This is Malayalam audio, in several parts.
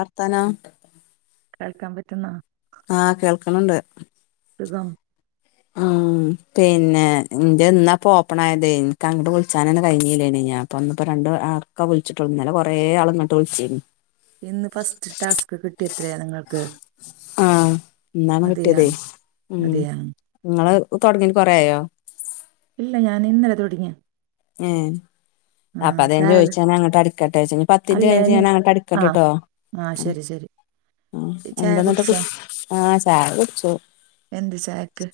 വർത്താനം. കേൾക്കാം പറ്റുന്നൊ? ആഹ് കേൾക്ക്‌ന്ണ്ട്. സുഖം. ഉം [inaudible] പിന്നെ ഇന്റെ ന്നാപ്പൊ ഓപ്പൺ ആയതെയ്, ഇൻക്ക് അങ്ട്ട് വിളിച്ചാനെന്നും കഴിഞ്ഞില്ലേനു ഞാൻപ്പൊ ഇന്ന്പ്പൊ രണ്ട് ആ ഇപ്പോ വിളിച്ചിട്ടൊള്ളു ഇന്നലെ കൊറേ ആള് ഇങ്ങട്ട് വിൾച്ചിരുന്നു. ഇന്ന് ഫസ്റ്റ് ടാസ്ക് കിട്ടിയ എത്രയാ? നിങ്ങൾക്ക്. ആഹ്, ഇന്നാണ് അതെയാ കിട്ടീയേതെയ്. അതെയാ ങ്ങള് തൊടങ്ങീട്ട് കൊറെ ആയോ? ഇല്ല ഞാൻ ഇന്നലെ തൊടങ്ങിയാ. ഏ. അപ്പ അതാ ഞാൻ ചായ ചോയ്ച്ചാ ഞാൻ അങ്ങട്ട അടിക്കട്ടെച്ച പത്തിൻറ്റ് കഴിൻഞ്ഞിട്ട് ഞാൻ അങ്ങട്ടടിക്കട്ടെട്ടോ. ആഹ് ശരി ശരി. ചായ എന്തന്നിട്ട് കുടിച്ചോ ആഹ് ചായ കുടിച്ചു. എന്ത് ചായക്ക്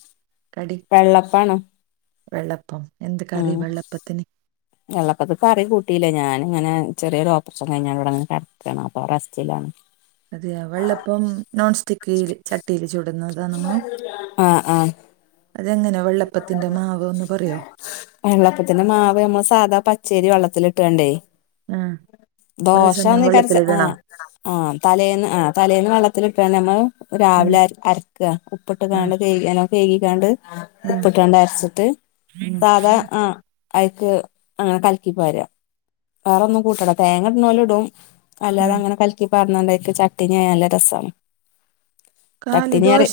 കടി? വെള്ളപ്പാണ്. വെള്ളപ്പം, എന്ത് കറി വെള്ളപ്പത്തിന്? വെള്ളപ്പത്ത്ക്ക്‌ കറി കൂട്ടിയില്ല ഞാന് ങ്ങനെ ചെറിയൊരു ഓപ്പറേഷൻ കഴിഞ്ഞാ ഇവിടെങ്ങനെ കടക്കാണ് അപ്പൊ റെസ്റ്റിലാണ്. അത്‌ വെള്ളപ്പം നോൺ സ്റ്റിക്ക് ചട്ടിയിൽ ചുട് [unintelligible] ആഹ് ആഹ് അതെങ്ങനെയ വെള്ളപ്പത്തിന്റെ മാവ് ഒന്ന് പറയോ വെള്ളപ്പത്തിന്റെ മാവ് നമ്മൾ സാദാ പച്ചേരി വെള്ളത്തിലിട്ടാണ്ടേ ആ കുറേ ദോശ സമയം ആന്നേക്കാരം വെള്ളത്തിലിടണോ ആഹ് ആഹ് തലേന്ന് ആഹ് തലേന്ന് വെള്ളത്തിലിട്ടാണ്ട് നമ്മൾ ഉം രാവിലെ അരച്ച് ഉപ്പിട്ട് ആ കാണ്ട് കയ് നല്ലോം കയികിക്കാണ്ട് ആ ഉപ്പിട്ടാണ്ട് അരച്ചിട്ട് ആ സാധാ ആ അയിക്ക് കലക്കി പാരാ വേറൊന്നും കൂട്ടണ്ട ഇടുന്നോല് ഇടും ആ അല്ലാതെ അങ്ങനെ കലിക്കി പറഞ്ഞണ്ടായിരിക്കും ചട്ടിണിയായ നല്ല രസമാ കാലി ദോശ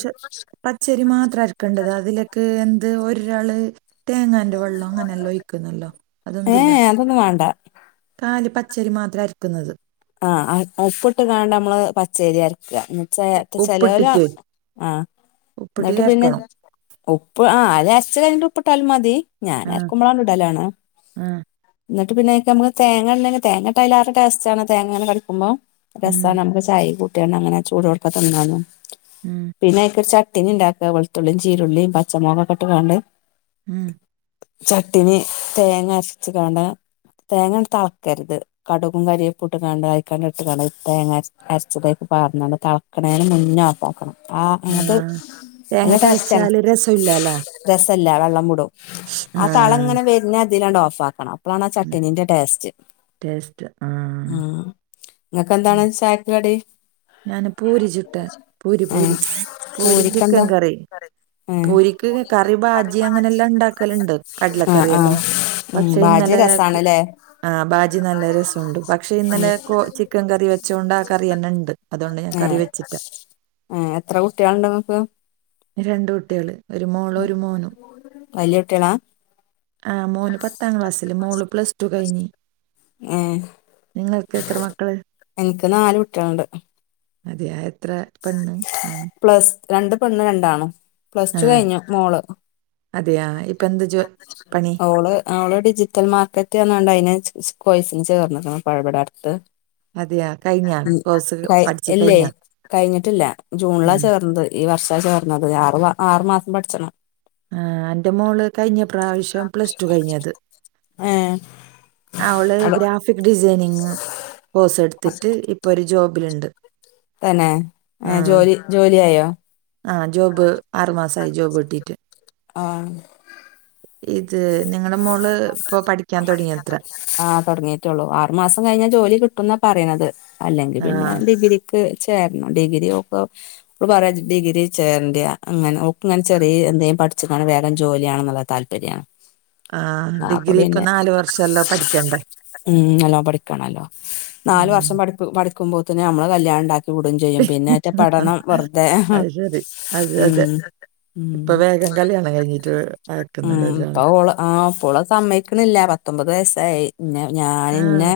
പച്ചരി മാത്രം അരക്കേണ്ടത് അതിലേക്ക് എന്ത് ഒരാള് തേങ്ങാന്റെ വെള്ളം അങ്ങനെല്ലോ ഒഴിക്കുന്നല്ലോ അതെന്തില്ല ഏഹ് അതൊന്നും വാണ്ട കാല് പച്ചരി മാത്രം അരിക്കുന്നത് ആഹ് ഉപ്പിട്ട് കാണ്ട് നമ്മള് പച്ചരി അരക്ക ഉ- ചെ ചെലോല് ഉപ്പിട്ടിട്ട് ആഹ് ഇന്നിട്ട് ഉപ്പിട്ടിട്ട് പിന്നെ അരക്കണം ഉപ്പ് ആ അ അരച്ച് കഴിഞ്ഞിട്ട് ഉപ്പിട്ടാലും മതി ഞാൻ ആ അരക്കുമ്പോളണ്ട് ഇടലാണ് ആ എന്നിട്ട് പിന്നെ അയ്ക്ക് നമുക്ക് തേങ്ങ ഇടണെങ്കിൽ തേങ്ങ ഇട്ട അയിലേറെ ടെസ്റ്റാണ് തേങ്ങ ഇങ്ങനെ കടിക്കുമ്പോ ഉം രസാണ് നമുക്ക് ചായ കൂട്ട്യാണ്ട് അങ്ങനെ ചൂടോട്ക്കെ തിന്നാന് ഉം പിന്നെ അയിക്കൊരു ചട്നി ഇണ്ടാക്ക വെളുത്തുള്ളിയും ചീരുള്ളിയും പച്ചമുളൊക്കെ ഇട്ട് കാണ്ട് ഉം ചട്ടിനി തേങ്ങ അരച്ച്ങ്ങാണ്ട് തേങ്ങ അങ്ങട്ട് തെളക്കെര്ത് കടുകും കറി പുട്ട് കാണ്ട് അയിക്കാണ്ട് ഇട്ട് കാണ്ട് ഇ തേങ്ങര അരച്ചത് അയിക്ക് പാറന്നാണ്ട് തെളക്കണേന്റെ മുന്നേ ഓഫ്‌ ആപ്പാക്കണം. ആഹ് ആ അങ്ങട്ട് തേങ്ങ നല്ല ടേസ്റ്റ് ആണ് തളിച്ചാല് രസമില്ലാലാ രസല്ല വെള്ളം കൂടും ആ തള ഇങ്ങനെ വരുന്ന അതില്ലാണ്ട് ഓഫ് ആക്കണം അപ്പോളാണ് ആ ചട്ടണീന്റെ ടേസ്റ്റ് ടെസ്റ്റാ ആഹ ഇങ്ങക്കെന്താണ് ചായക്ക് കടി ഞാന് പൂരി ചുട്ട പൂരി ഏ പൂരി പൂരി ചിക്കൻ പൂരിക്കെന്താ കറി ഏ പൂരിക്ക് കറി ഭാജി അങ്ങനെല്ലാം ഉണ്ടാക്കലുണ്ട് ആ കടലക്കറി ആ എല്ലോ ഉം പക്ഷെ ഭാജി ഇന്നലെ രസാണ്ല്ലേ ആ ബാജി നല്ല രസമുണ്ട് പക്ഷെ ഉം ഇന്നലെ ചിക്കൻ കറി വെച്ചുകൊണ്ട് ആ കറി തന്നെ ഉണ്ട് അതുകൊണ്ട് ഞാൻ കറി ഏഹ് വെച്ചിട്ട ഏഹ് എത്ര കുട്ട്യാളുണ്ട് ഇങ്ങക്ക് രണ്ട് കുട്ട്യാള് വലിയ കുട്ട്യാളാ ആഹ് മോന് പത്താം ക്ലാസ്സില് മോള് പ്ലസ്ടു കഴിഞ്ഞ് ഏഹ് നിങ്ങൾക്ക് എത്ര മക്കള് എനിക്ക് നാല് കുട്ടികളുണ്ട് അതെയാ എത്ര പെണ്ണ് ആണ് പ്ലസ് രണ്ട് പെണ്ണ് രണ്ട് ആണും പ്ലസ് ആ ടു കഴിഞ്ഞു മോള് അതെയാ ഇപ്പൊ എന്ത് ജോ പണി ഓള് അവള് ഡിജിറ്റൽ മാർക്കറ്റ് പറഞ്ഞാണ്ട് അതിന് കോഴ്സിന് ചേർന്ന്ക്ക്ണ് ഇപ്പൊ ഇവിടെ അടുത്ത് അതെയാ കഴിഞ്ഞ [unintelligible] കോഴ്സ് കൊയ പഠിച്ച് ഇല്ലേ കഴിഞ്ഞ കഴിഞ്ഞിട്ടില്ല ജൂണിലാ ഉം. ചേർന്നത് ഈ വർഷാ ചേർന്നത് ആറ് ആറു മാസം പഠിച്ചണം ആഹ് എന്റെ മോള് കഴിഞ്ഞ പ്രാവശ്യം പ്ലസ് ടു കഴിഞ്ഞത് ഏഹ് ആ ഓള് അവിടെ ഗ്രാഫിക് ഡിസൈനിങ് കോഴ്സ് എടുത്തിട്ട് ഇപ്പൊ ഒരു ജോബിലുണ്ട് തന്നെ ഏ ജോലി ജോലിയായോ ആഹ് ജോബ് ആറു മാസായി ജോബ് കിട്ടിട്ട് ആഹ് ഇത് നിങ്ങളെ മോള് ഇപ്പോ പഠിക്കാൻ തുടങ്ങിയത്ര ആഹ് തുടങ്ങീട്ടോള്ളൂ ആറുമാസം കഴിഞ്ഞാ ജോലി കിട്ടുന്നാ പറണത് അല്ലെങ്കിൽ ആ പിന്നെ ഡിഗ്രി ക്ക് ചേരണം ഡിഗ്രിഓക്ക് ഇപ്പ പറയാ ഡിഗി ചേരണ്ടിയ അങ്ങനെ ഒക്ക്‌ ഇങ്ങനെ ചെറിയ എന്തേങ്കും പഠിച്കാണ്ട് വേഗം ജോലിയാണെന്നുള്ള താൽപര്യാ ആ ഡിഗ്രി ഇപ്പൊ നാല് വർഷംല്ലോ പഠിക്കണ്ടേ ഉം നല്ലോ പഠിക്കണല്ലോ നാലു ഉം. വർഷം പടി പഠിക്കുമ്പോത്ത്ന് നമ്മള് കല്യാണണ്ടാക്കി ടും ചെയ്യും പിന്നെ ആറ്റ പഠനം വെറുതെ അത് ഉം ഇപ്പ ഉം വേഗം കല്യാണം കഴിഞ്ഞിട്ട് അയക്കുന്നല്ലെ ഒ ആഹ് ഇപ്പോള് സമ്മയിക്കണില്ല പത്തൊമ്പത് വയസായി ഞാന് ആ ഇന്നെ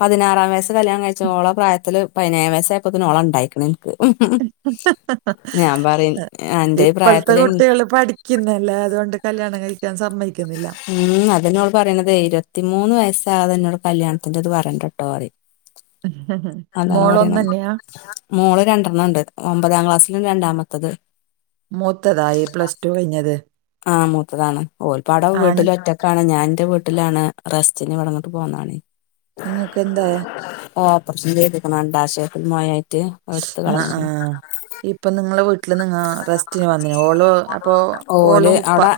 പതിനാറാം വയസ് കല്യാണം കഴിച്ചോള പ്രായത്തില് പതിനേഴാം വയസ്സായപ്പോത്തിന് ഓള് ണ്ടായിക്ക്ണ് നിക്ക് ഞാൻ പറിം അന്റെ ഈ പ്രായത്തില് ക്കിന്നല്ലേ അതോണ്ട് കല്യാണം കഴിക്കാൻ സമ്മയിക്കുന്നില്ല ഉം അതെന്നെ ഓള് പറയണതേയ് ഇരുപത്തി മൂന്ന് വയസാകാതെ ന്നോട് കല്യാണത്തിന്റെത് പറയണ്ടട്ടോ പറിം അതാണ് മോളൊന്നു പറിണ് തന്നെയാ മോള് രണ്ടർണ്ണംണ്ട് ഒമ്പതാം ക്ലാസ്സിലും രണ്ടാമത്തത് മൂത്തതായി പ്ലസ് ടു കഴിഞ്ഞത് ആഹ് മൂത്തതാണ് ഓര് പാടേ ആണ് വീട്ടില് ഒറ്റ കാണ് ഞാൻ ന്റെ വീട്ടിലാണ് റസ്റ്റിന് വിടങ്ങിട്ട് പോന്നതാണ് നിങ്ങൾക്ക് എന്താ ഓപ്രസം ചെയ്ത്ക്ക്ണ് അണ്ഡാശയത്തിൽ മൊഴ ആയിട്ട് ആഹ് ആഹ്. ഇപ്പൊ നിങ്ങളെ വീട്ടില് നിങ്ങ റെസ്റ്റിന് വന്നയാ ഓളോ അപ്പൊ ഓല് ഓളും ഉപ്പ അവടെ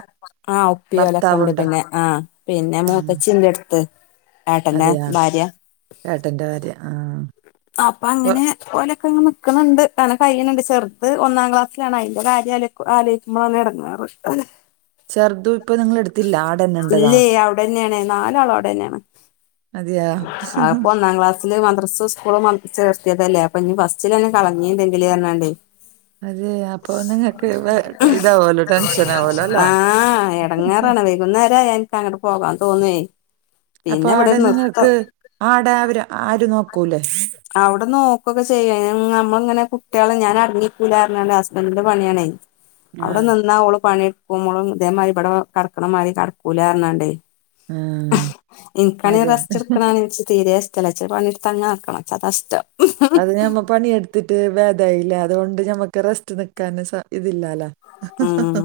ആ ഉപ്പി ഓലൊക്കെ ണ്ട് ഭർത്താവുണ്ടോ പിന്നെ ആ പിന്നെ ഉം മൂത്തച്ചി പിന്നെ ടുത്ത് ഏട്ടന്റെ അതെയാ ഭാര്യ ഏട്ടന്റെ ഭാര്യ ആ അപ്പ അങ്ങനെ ഓലെക്കെ ങ്ങനെ നിക്ണ് ണ്ട് ആടെ കഴിയണ്ണ്ട് ചെറ്ത് ഒന്നാം ക്ലാസ്സിലാണ് അതിറെ കാര്യാലോ ആലോയ്ക്കുമ്പോആണ് എടങ്ങേറ് ചെർതും ഇപ്പൊ നിങ്ങളെടുത്തില്ല ആടെന്നെണ്ട് ദാ അവിടന്നേണ് നാലാളും അവിടെന്നേണ് അതെയാ അത്പ്പോ ഒന്നാം ക്ലാസിൽ സില് മദ്രസുസ്കൂളും മം ചേർത്തിയതല്ലേ അപ്പഞ് ഫസ്റ്റ്ലെന്നെ കളഞ്ഞ്ണ്ടെങ്കില് പർഞ്ഞാണ്ടേ അതെ അപ്പൊ നിങ്ങക്ക് വേ ഇതാവോലോ ടെൻഷൻ ആവോലോ അല്ല ആഹ് എടങ്ങേറാണ വൈ വൈകുന്നേരായ ഇൻക്ക് അങ്ങട് പോകാൻ തോന്നേ അപ്പൊ ആടെ നിങ്ങക്ക് ആടെ അവര് ആര് നോക്കൂലെ അവിടെ നോകുഒക്കെ ചെയ്യും നമ്മളിങ്ങനെ കുട്ട്യാള് ഞാന് അടങ്ങിക്കൂലാന്ന് പറഞാണ്ട് ഹസ്ബൻ്റിന്റെ പണിയാണേ അവിടെ ആഹ് നിന്നാ ഓള് പണിടുക്കും ഓള് ഇതേമാതിരി ഇവിടെ കെടക്കണ മാതിരി കെടക്കൂന്നറിഞ്ഞ്കാണ്ടേ ആഹ് ഇൻകാണേ അത്ണ്ട് റസ്റ്റ്‌ ഇട്ക്ണ ആലോയ് തീരെേ ഷ്ടല്ല ഇച്ച് പണിട്ത്ത് ങ്ങനെ ടക്കണം ഇച്ച് അതാ ഇഷ്ടം അത് ഞമ്മ പണിയെടുത്തിട്ട് വേദായില്ലേ അതുകൊണ്ട് ഞമ്മക്ക് റെസ്റ്റ് നക്കാന് ഇതില്ലാലോ. ഉം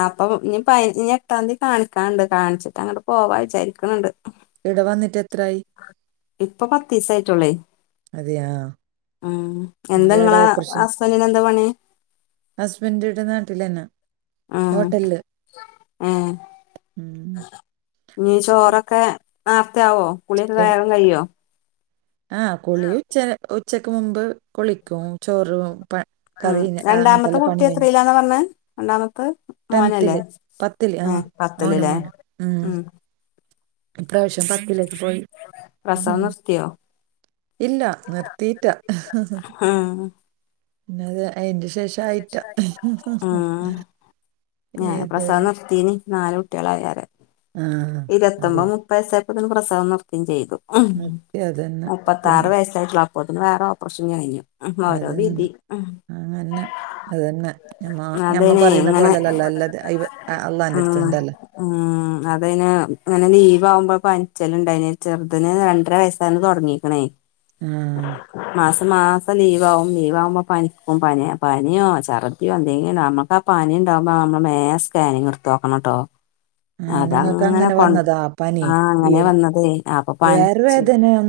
ആ ആ ഇപ്പ നീ പ ഞ്ഞി എട്ടാംതി കാണിക്കാൻണ്ട് കാണിച്ചിട്ട് അങ്ങട് പോവാ വിചാരിക്ണ്ണ്ട് ഈട വന്നിട്ട് എത്രായി ഇപ്പ പത്തീസായിട്ടുള്ളേ അതെയാ ഉം എന്താ എവിടെ ങ്ങളാ ഹസ്ബൻറിന് എന്താ പണി ഹസ്ബൻ് ഈട നാട്ടിലെന്നെ ആഹ് ഏഹ് ഉം. ഞ്ഞി ചോറൊക്കെ നേർത്തെ ആവോ കുളിയൊക്കെ വേഗം കഴിയ്യോ ആഹ് കുളി ഉച്ച ഉച്ചക്ക് മുമ്പ് കുളിക്കും ചോറും പ ഉം കറി രണ്ടാമത്തെ അങ്ങനത്തെല്ല കുട്ടി പണി കഴിഞ്ഞു എത്രയിലാന്നാ പറഞ്ഞെ രണ്ടാമത്തെ ടെൻതിൽ മോനല്ലേ പത്തില്ല് ആഹ് ഏ മോന പത്തില്ല്ലേ മോന ഉം ഈ പ്രാവശ്യം പത്തിലേക്ക് പോയി പ്രസവം നിർത്തിയോ ഇല്ല നിർത്തില്ല ഉം പിന്ന അതിന്റെ ശേഷം ഇതായിട്ട ഉം ഞാന് പ്രസവം നിർത്തിനി നാല് കുട്ടികളായാര് ആ അതെ ഇരുപത്തൊമ്പത് മുപ്പത് വയസായപ്പോ തന്നേ പ്രസവം നിർത്തയും ചെയ്തു നിർത്തി അതന്നെ മുപ്പത്താറ് പിന്നെ വയസ് അപ്പോപിന്നെ വേറെ ഓപ്പറേഷൻ കഴിഞ്ഞു അത് ഓരോ വിധി ഉം തന്നെയാണ് അത്ന്നെ അതുതന്നേ മ്മ ഞമ്മ അതേനെ പറയുന്ന ഇങ്ങനെ പോലല്ലല്ലോ അല്ലാ അള്ളാന്റെ അടുത്തണ്ടല്ലോ തന്നേ അത് കഴിഞ്ഞു അങ്ങനെ ലീവാമ്പോ പനിച്ചലുണ്ട ചെറുതന് രണ്ടര വയസായിന്ന് തുടങ്ങീക്കണേ ആ [inaudible] മാസം മാസം ലീവാവും. ലീവാവുമ്പോ പനിക്കും പനിയ പനിയോ ചർ യൊ എന്തെങ്കിലു അമ്മക്കാ പനിണ്ടാവുമ്പ അമ്മള് മേ സ്കാനിങ്ട്ത്ത്ക്കണം ട്ടോ ആ നിങ്ങക്ക് അതങ്ങനെ അങ്ങനെ വന്നതാ പനി കൊൺആഹ്, ഈ അങ്ങനെ വന്നതേ അപ്പ പനിച്ച്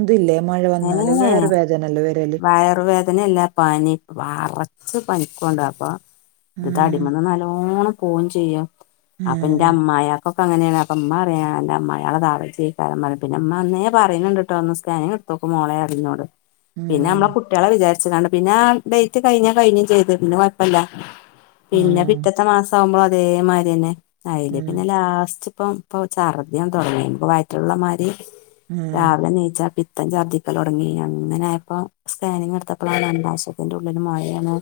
ഇത് ലേ മുഴ വന്നാല് വേറെ വേദനല്ലേ വരല് വയറു വേ ദനയല്ല പനി. വറച്ച് പനിക്കുഅണ്ട്. അപ്പ ത് ഉം തടിമന്ന് നല്ലോണം ഫോൺ ചെയ്യാം അപ്പ ഇന്റെ ഉം അമ്മായാക്കൊക്കങ്ങനേണ് അപ്പ ഇമ്മ പറയാ അൻ്റെ അമ്മായേളെ താവജേക്കാരം പർഞ്. പിന്നെ ഇമ്മ അന്നേ പറിണ് [unintelligible] സ്കാനിംഗ് ഇട്ത്തോക്ക് മോളേറിം ന്നോട്. പിന്നെമ്മള ഉം കു ട്ട്യളെ വിചാരിച്ചക്കാണ്ട്. പിന്നെ ആഹ് ഡേറ്റ് കഴിഞ്ഞ കഴിഞ്ഞും ചെയ്ത് പിന്നെ കൊഴപ്പല്ല പിന്നെ പിറ്റ ഉം ത്ത മാസാകുമ്പളും അതേമാരിന്നെ അയില് ഉം പിന്നെ ലാസ്റ്റ് പ്പം പ്പൊ ചർദ്ധിയുംതൊടങ്ങീണ്. പ്പ വയറ്റ്ല്ള്ളമാരി ഉം രാവിലെ നീച്ചാ പി പ്പം ചർത്ഥിക്കലൊട്ങ്ങി. അങ്ങനായപ്പോ സ്കാനിങ്ട്ത്തപ്പളാണ് ഗർഭശയത്തിന്റുള്ളിൽ മൊഴേണ്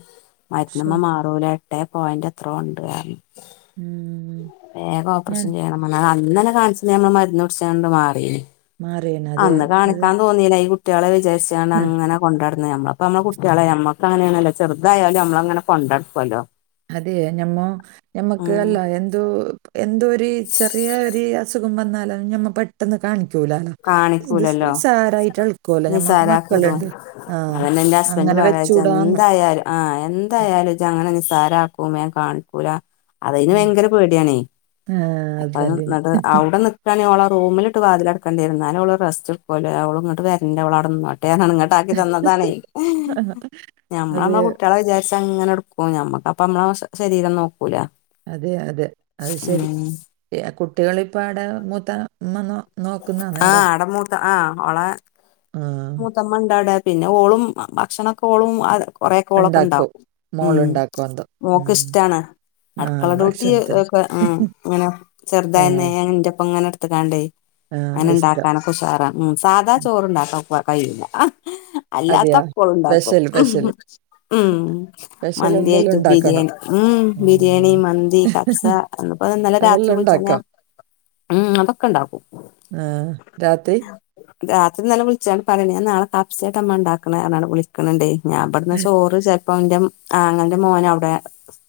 ശ്ശെ മര്ന്ന്മ്മേ മാറൂല എട്ടേ പോയൻറ് എത്രോണ്ട് അർഞ് ഉം വേഗം ഞാൻ ഓപ്പറേഷൻ ചെയ്യണം പർഞ്ഞ്. അത് അന്നന്നെ കാൺചിണേ മ്മള് മര്ന്നുട്ച്ചാണ്ട് മാറീനി മാറിയേനെ അത് അന്ന് അത് കാണിക്കാൻ തോന്നീല. ഈ കുട്ട്യാളെ വിചാരിച്ചാണ്ട് ഉം അങ്ങനെ കൊണ്ടട്ന്ന്. നമ്മളപ്പോ നമ്മളെ കുട്ട്യാളെ നമ്മക്ക് അങ്ങനേണല്ലോ ചെർതായാലും നമ്മള് അങ്ങനെ കൊണ്ടട്ക്കുവല്ലോ അതെ, ഞമ്മോ ഞമ്മക്ക് അല്ല എന്തോ എന്തോ ഒരു ചെറിയ ഒരു അസു ഖം വന്നാലത് ഞമ്മ പെ ട്ടന്ന് കാണിക്കൂലാലൊ. ഇത് കാണിക്കൂലല്ലോ നിസാരായിട്ട് എളുക്കുല്ലോ ഞമ്മക്ക് നിസാരാക്കി ഇടും മക്കളുണ്ട് ആ അതന്നെ ന്റെ ഹസ്ബന്റ് അങ്ങനെ പറയാ വെച്ചൂടാന്ന് ജെന്തായാലും ആഹ്, എന്തായാലും ഇജഅങ്ങനെ നിസാരാക്കും. വേം കാണിക്കൂല അതിയ്ന് ഉം. വയങ്കര പേടിയാണേയ് ആ, അപ്പത് ഹസ്ബൻഡിന് ന്നട്ട് ഔടെ നിക്കാണെ ഓളെ റൂമിലിട്ട് വാതിലട് കണ്ടേരും. ന്നാലുംഓള് റസ്റ്റ് എടുക്കുല അവള് ഇങ്ങട്ട് വര്ണ്ട ഓള് അടെന്നോട്ടെഅർഞാണ്ട് ഇങ്ങ ണ്ടാക്കി തന്നതാണെയ് അതെ നമ്മളമ്മ കുട്ട്യള വിചാര് ച്ചങ്ങനെട്ക്കും. ഞമ്മക്ക് അപ്പ അമ്മള ശരീരം നോക്കൂലാ അതെ അതെ അത് ശരി. കുട്ട്യാളിപ്പാടെ മൂത്ത മ്മ നോ നോക്കുന്ന നേരെ ആഹ് അട മൂത്ത ആഹ് ഓളെ ആ മൂത്തമ്മണ്ടടെ പിന്നെ ഓളും ഭ ഭക്ഷണൊക്കെ ഓളും അ കൊറെഒക്കെ ഉണ്ടാക്കും ഓളൊക്കെണ്ടാക്കും. ഉം മോളുണ്ടാക്കും എന്തോ ഓക്ക് ഉം. ഇഷ്ടാണ് ആ അട്ക്കള ഡ്യൂട്ടി ഭക്ഷണത്തിന് ഒക്ക ഉം ഇങ്ങനെ ആ ചെർതായന്നേ ന്റപ്പങ്ങനെട്ത്ത്ക്കാണ്ടേയ് ആ ഇഷ്ടം അങ്ങനെണ്ടാക്കാനൊക്കെ ഉഷാറാ ഉം സാധാ ചോറ്ണ്ടാക്കാൻ ഓക്ക് കയ്യൂല അതെയാ? അല്ലാത്തക്കോള്ണ്ടാക്കും സ്പെഷ്യല്, സ്പെഷ്യല്. ഉം സ്പെഷ്യൽ എന്തെല്ലാം മന്തിയായിട്ടു ഉണ്ടാക്കണം. ബിരിയാണി ഉം ബിരിയാണി മ്മ്. മന്തി കഫ്സ എന്നപ്പോ ന്നലെ രാത്രി അതെല്ലാം വിൾചാണ്ട് ഞാൻ ഉണ്ടാക്കാം. ഉം അതൊക്കെണ്ടാക്കും ഏഹ് രാത്രി രാത്രീന്നെലെ വിൾച്ചാണ്ട് പറിണ്ട്. ഞാൻ നാളെ കബ്സേട്ടമ്മാണ്ടാക്കണെ അർഞ്ഞാണ്ട് വിളിക്കണ് ണ്ടേയ് ഞാമ്പട്ന്ന് ചോറ് ചെൽപ്പം ന്റം ആങ്ങൾന്റെ മോന് അവിടെ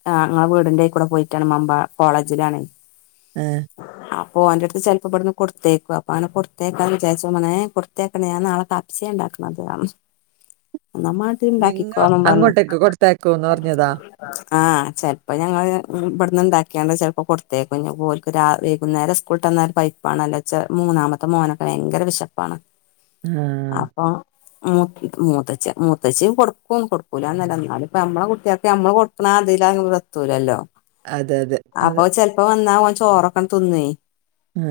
ആഹ് ഇങ്ങളവീടിന്റയ് കൂടെ പോയിറ്റാണ്. മമ്പാ കോളേജിലാണെയ് ഏഹ് അപ്പൊ ഓൻ്റട്ത്ത് ചെൽപ്പോബ്ട്ന്നു കൊടുത്തേക്വാ അപ്പ ആണ് കൊടുത്തേക്കു. അപ്പങ്ങനെ കൊട് ത്തേക്കാ വിചാരിച്ചപ്പം പർഞ്ഞ് ഏഹ് കൊടുത്തേക്കണ്ട ഞാൻ നാളെ കബ്സെ ണ്ടാക്കണത്അർഞ് ന്നാമ്മാട്ടീ നിങ്ങ ണ്ടാക്കിക്കോന്നും പർഞ് അങ്ങോട്ടേക്ക് കൊടുത്തയക്കൂന്ന് പറഞ്ഞതാ? ആഹ് ചെൽപ്പ ഞങ്ങള് ബ്ട്ന്ന് ഇണ്ടാക്കിയാണ് ചെൽപ്പോ കൊടുത്തേക്കും ഞിഓൽക്ക് രാ വൈകുന്നേരം സ് കൂട്ടന്നാൽ പൈ പ്പാണല്ലേച്ച് മൂന്നാമത്തെ മോനൊക്കെ വയങ്കര വിശപ്പാണ് ആ. അപ്പൊ മൂ മൂത്തച്ച് മൂത്തച്ചിം കൊട്ക്കും കൊടുക്കൂലാന്നല്ല ന്നാലുപ്പം ഞമ്മളെ കുട്ട്യാക്ക് ഞമ്മള് കൊ ക്ണാതിലാ ഇവടെത്തൂലല്ലോ അതെ, അതെ, അപ്പൊ അതെ. ചെൽപ്പോ വന്നാ ഓൻ ചോറൊക്കണ്ട് തിന്നേ ആ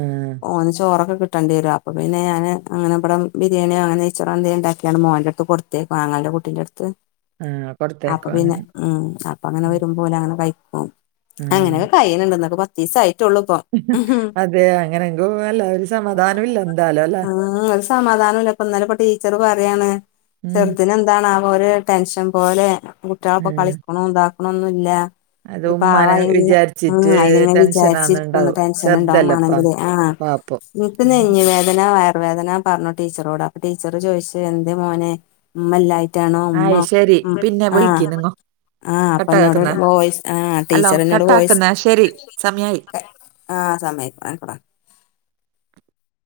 ഓന് ചോറൊക്കെ കിട്ടണ്ടിവെരും അപ്പ പിന്നെ ഞാന് അങ്ങനെ ഇബ്ടം ബിരിയാണിയോ നെയ്ച്ചോറോ അങ്ങനെ ന്തെണ്ടാക്ക്യാണ്ട് മോന്റെട്ത്ത് കൊടുത് തേ പ്പാങളൻ്റെ കുട്ടീന്റെട്ത്ത് ആ. കൊടുത്തയക്കും അപ്പൊപ്പിന്നെ അങ്ങനെ. ഉം അപ്പങ്ങനെ ഉം. വരുമ്പോലങ്ങനെ കയ്ക്കും ആ. അങ്ങനൊക്കെ കയ്യ്ന്ണ്ട് ന്നക്ക് പത്തീസായിട്ടൊള്ളു അതെ അങ്ങനെങ്കോ അല്ല ഒരു സമാധാനം ല്ല എന്താലു ലെ സമാധാനുല്ലപ്പം ഇന്നലെപ്പം ടീച്ചറ് പറയാണ് ഉം. ചെറ്തിനെ എന്താണാവോ ഒരു ടെൻഷൻ പോലെ കുട്ട്യാളൊപ്പം ഉം. കളിക്ക്ണും ഇതാക്ക്ണൊന്നുല്ല അത് ഒരു ഉമ്മാനെ പാവായി [unintelligible] വിചാരിച്ചിട്ട് ഉം അയ്ന്ങ്ങനെ വിചാരിച്ചിരിക്കണ് ടെൻഷനാന്നുണ്ടാവും. ടെൻഷൻ ചെറുതല്ലപ്പാ, ണ്ടാവുംമാണെങ്കില് ആ പാപ്പം. ൻക്ക് നെഞ് വേദന വയർവേദന പർഞ്ഞു ടീച്ചറോട് അപ്പൊ ടീച്ചറ് ചോയ്ച്ച് എന്തേ മോനെ ഇമ്മല്ലായ് റ്റാണോ ഉമ്മ ആയി ശരി. ഉം പിന്നെ ആ വിളിക്ക് നിങ്ങ. ആ അപ്പൊ ന്നോട് കട്ടാക്കണ്ട. വോയിസ് ആ അല്ലോ ടീച്ചറ്ന്നോട് വോയിസ് കട്ടാക്കുന്ന ശരി സമയായി [unintelligible]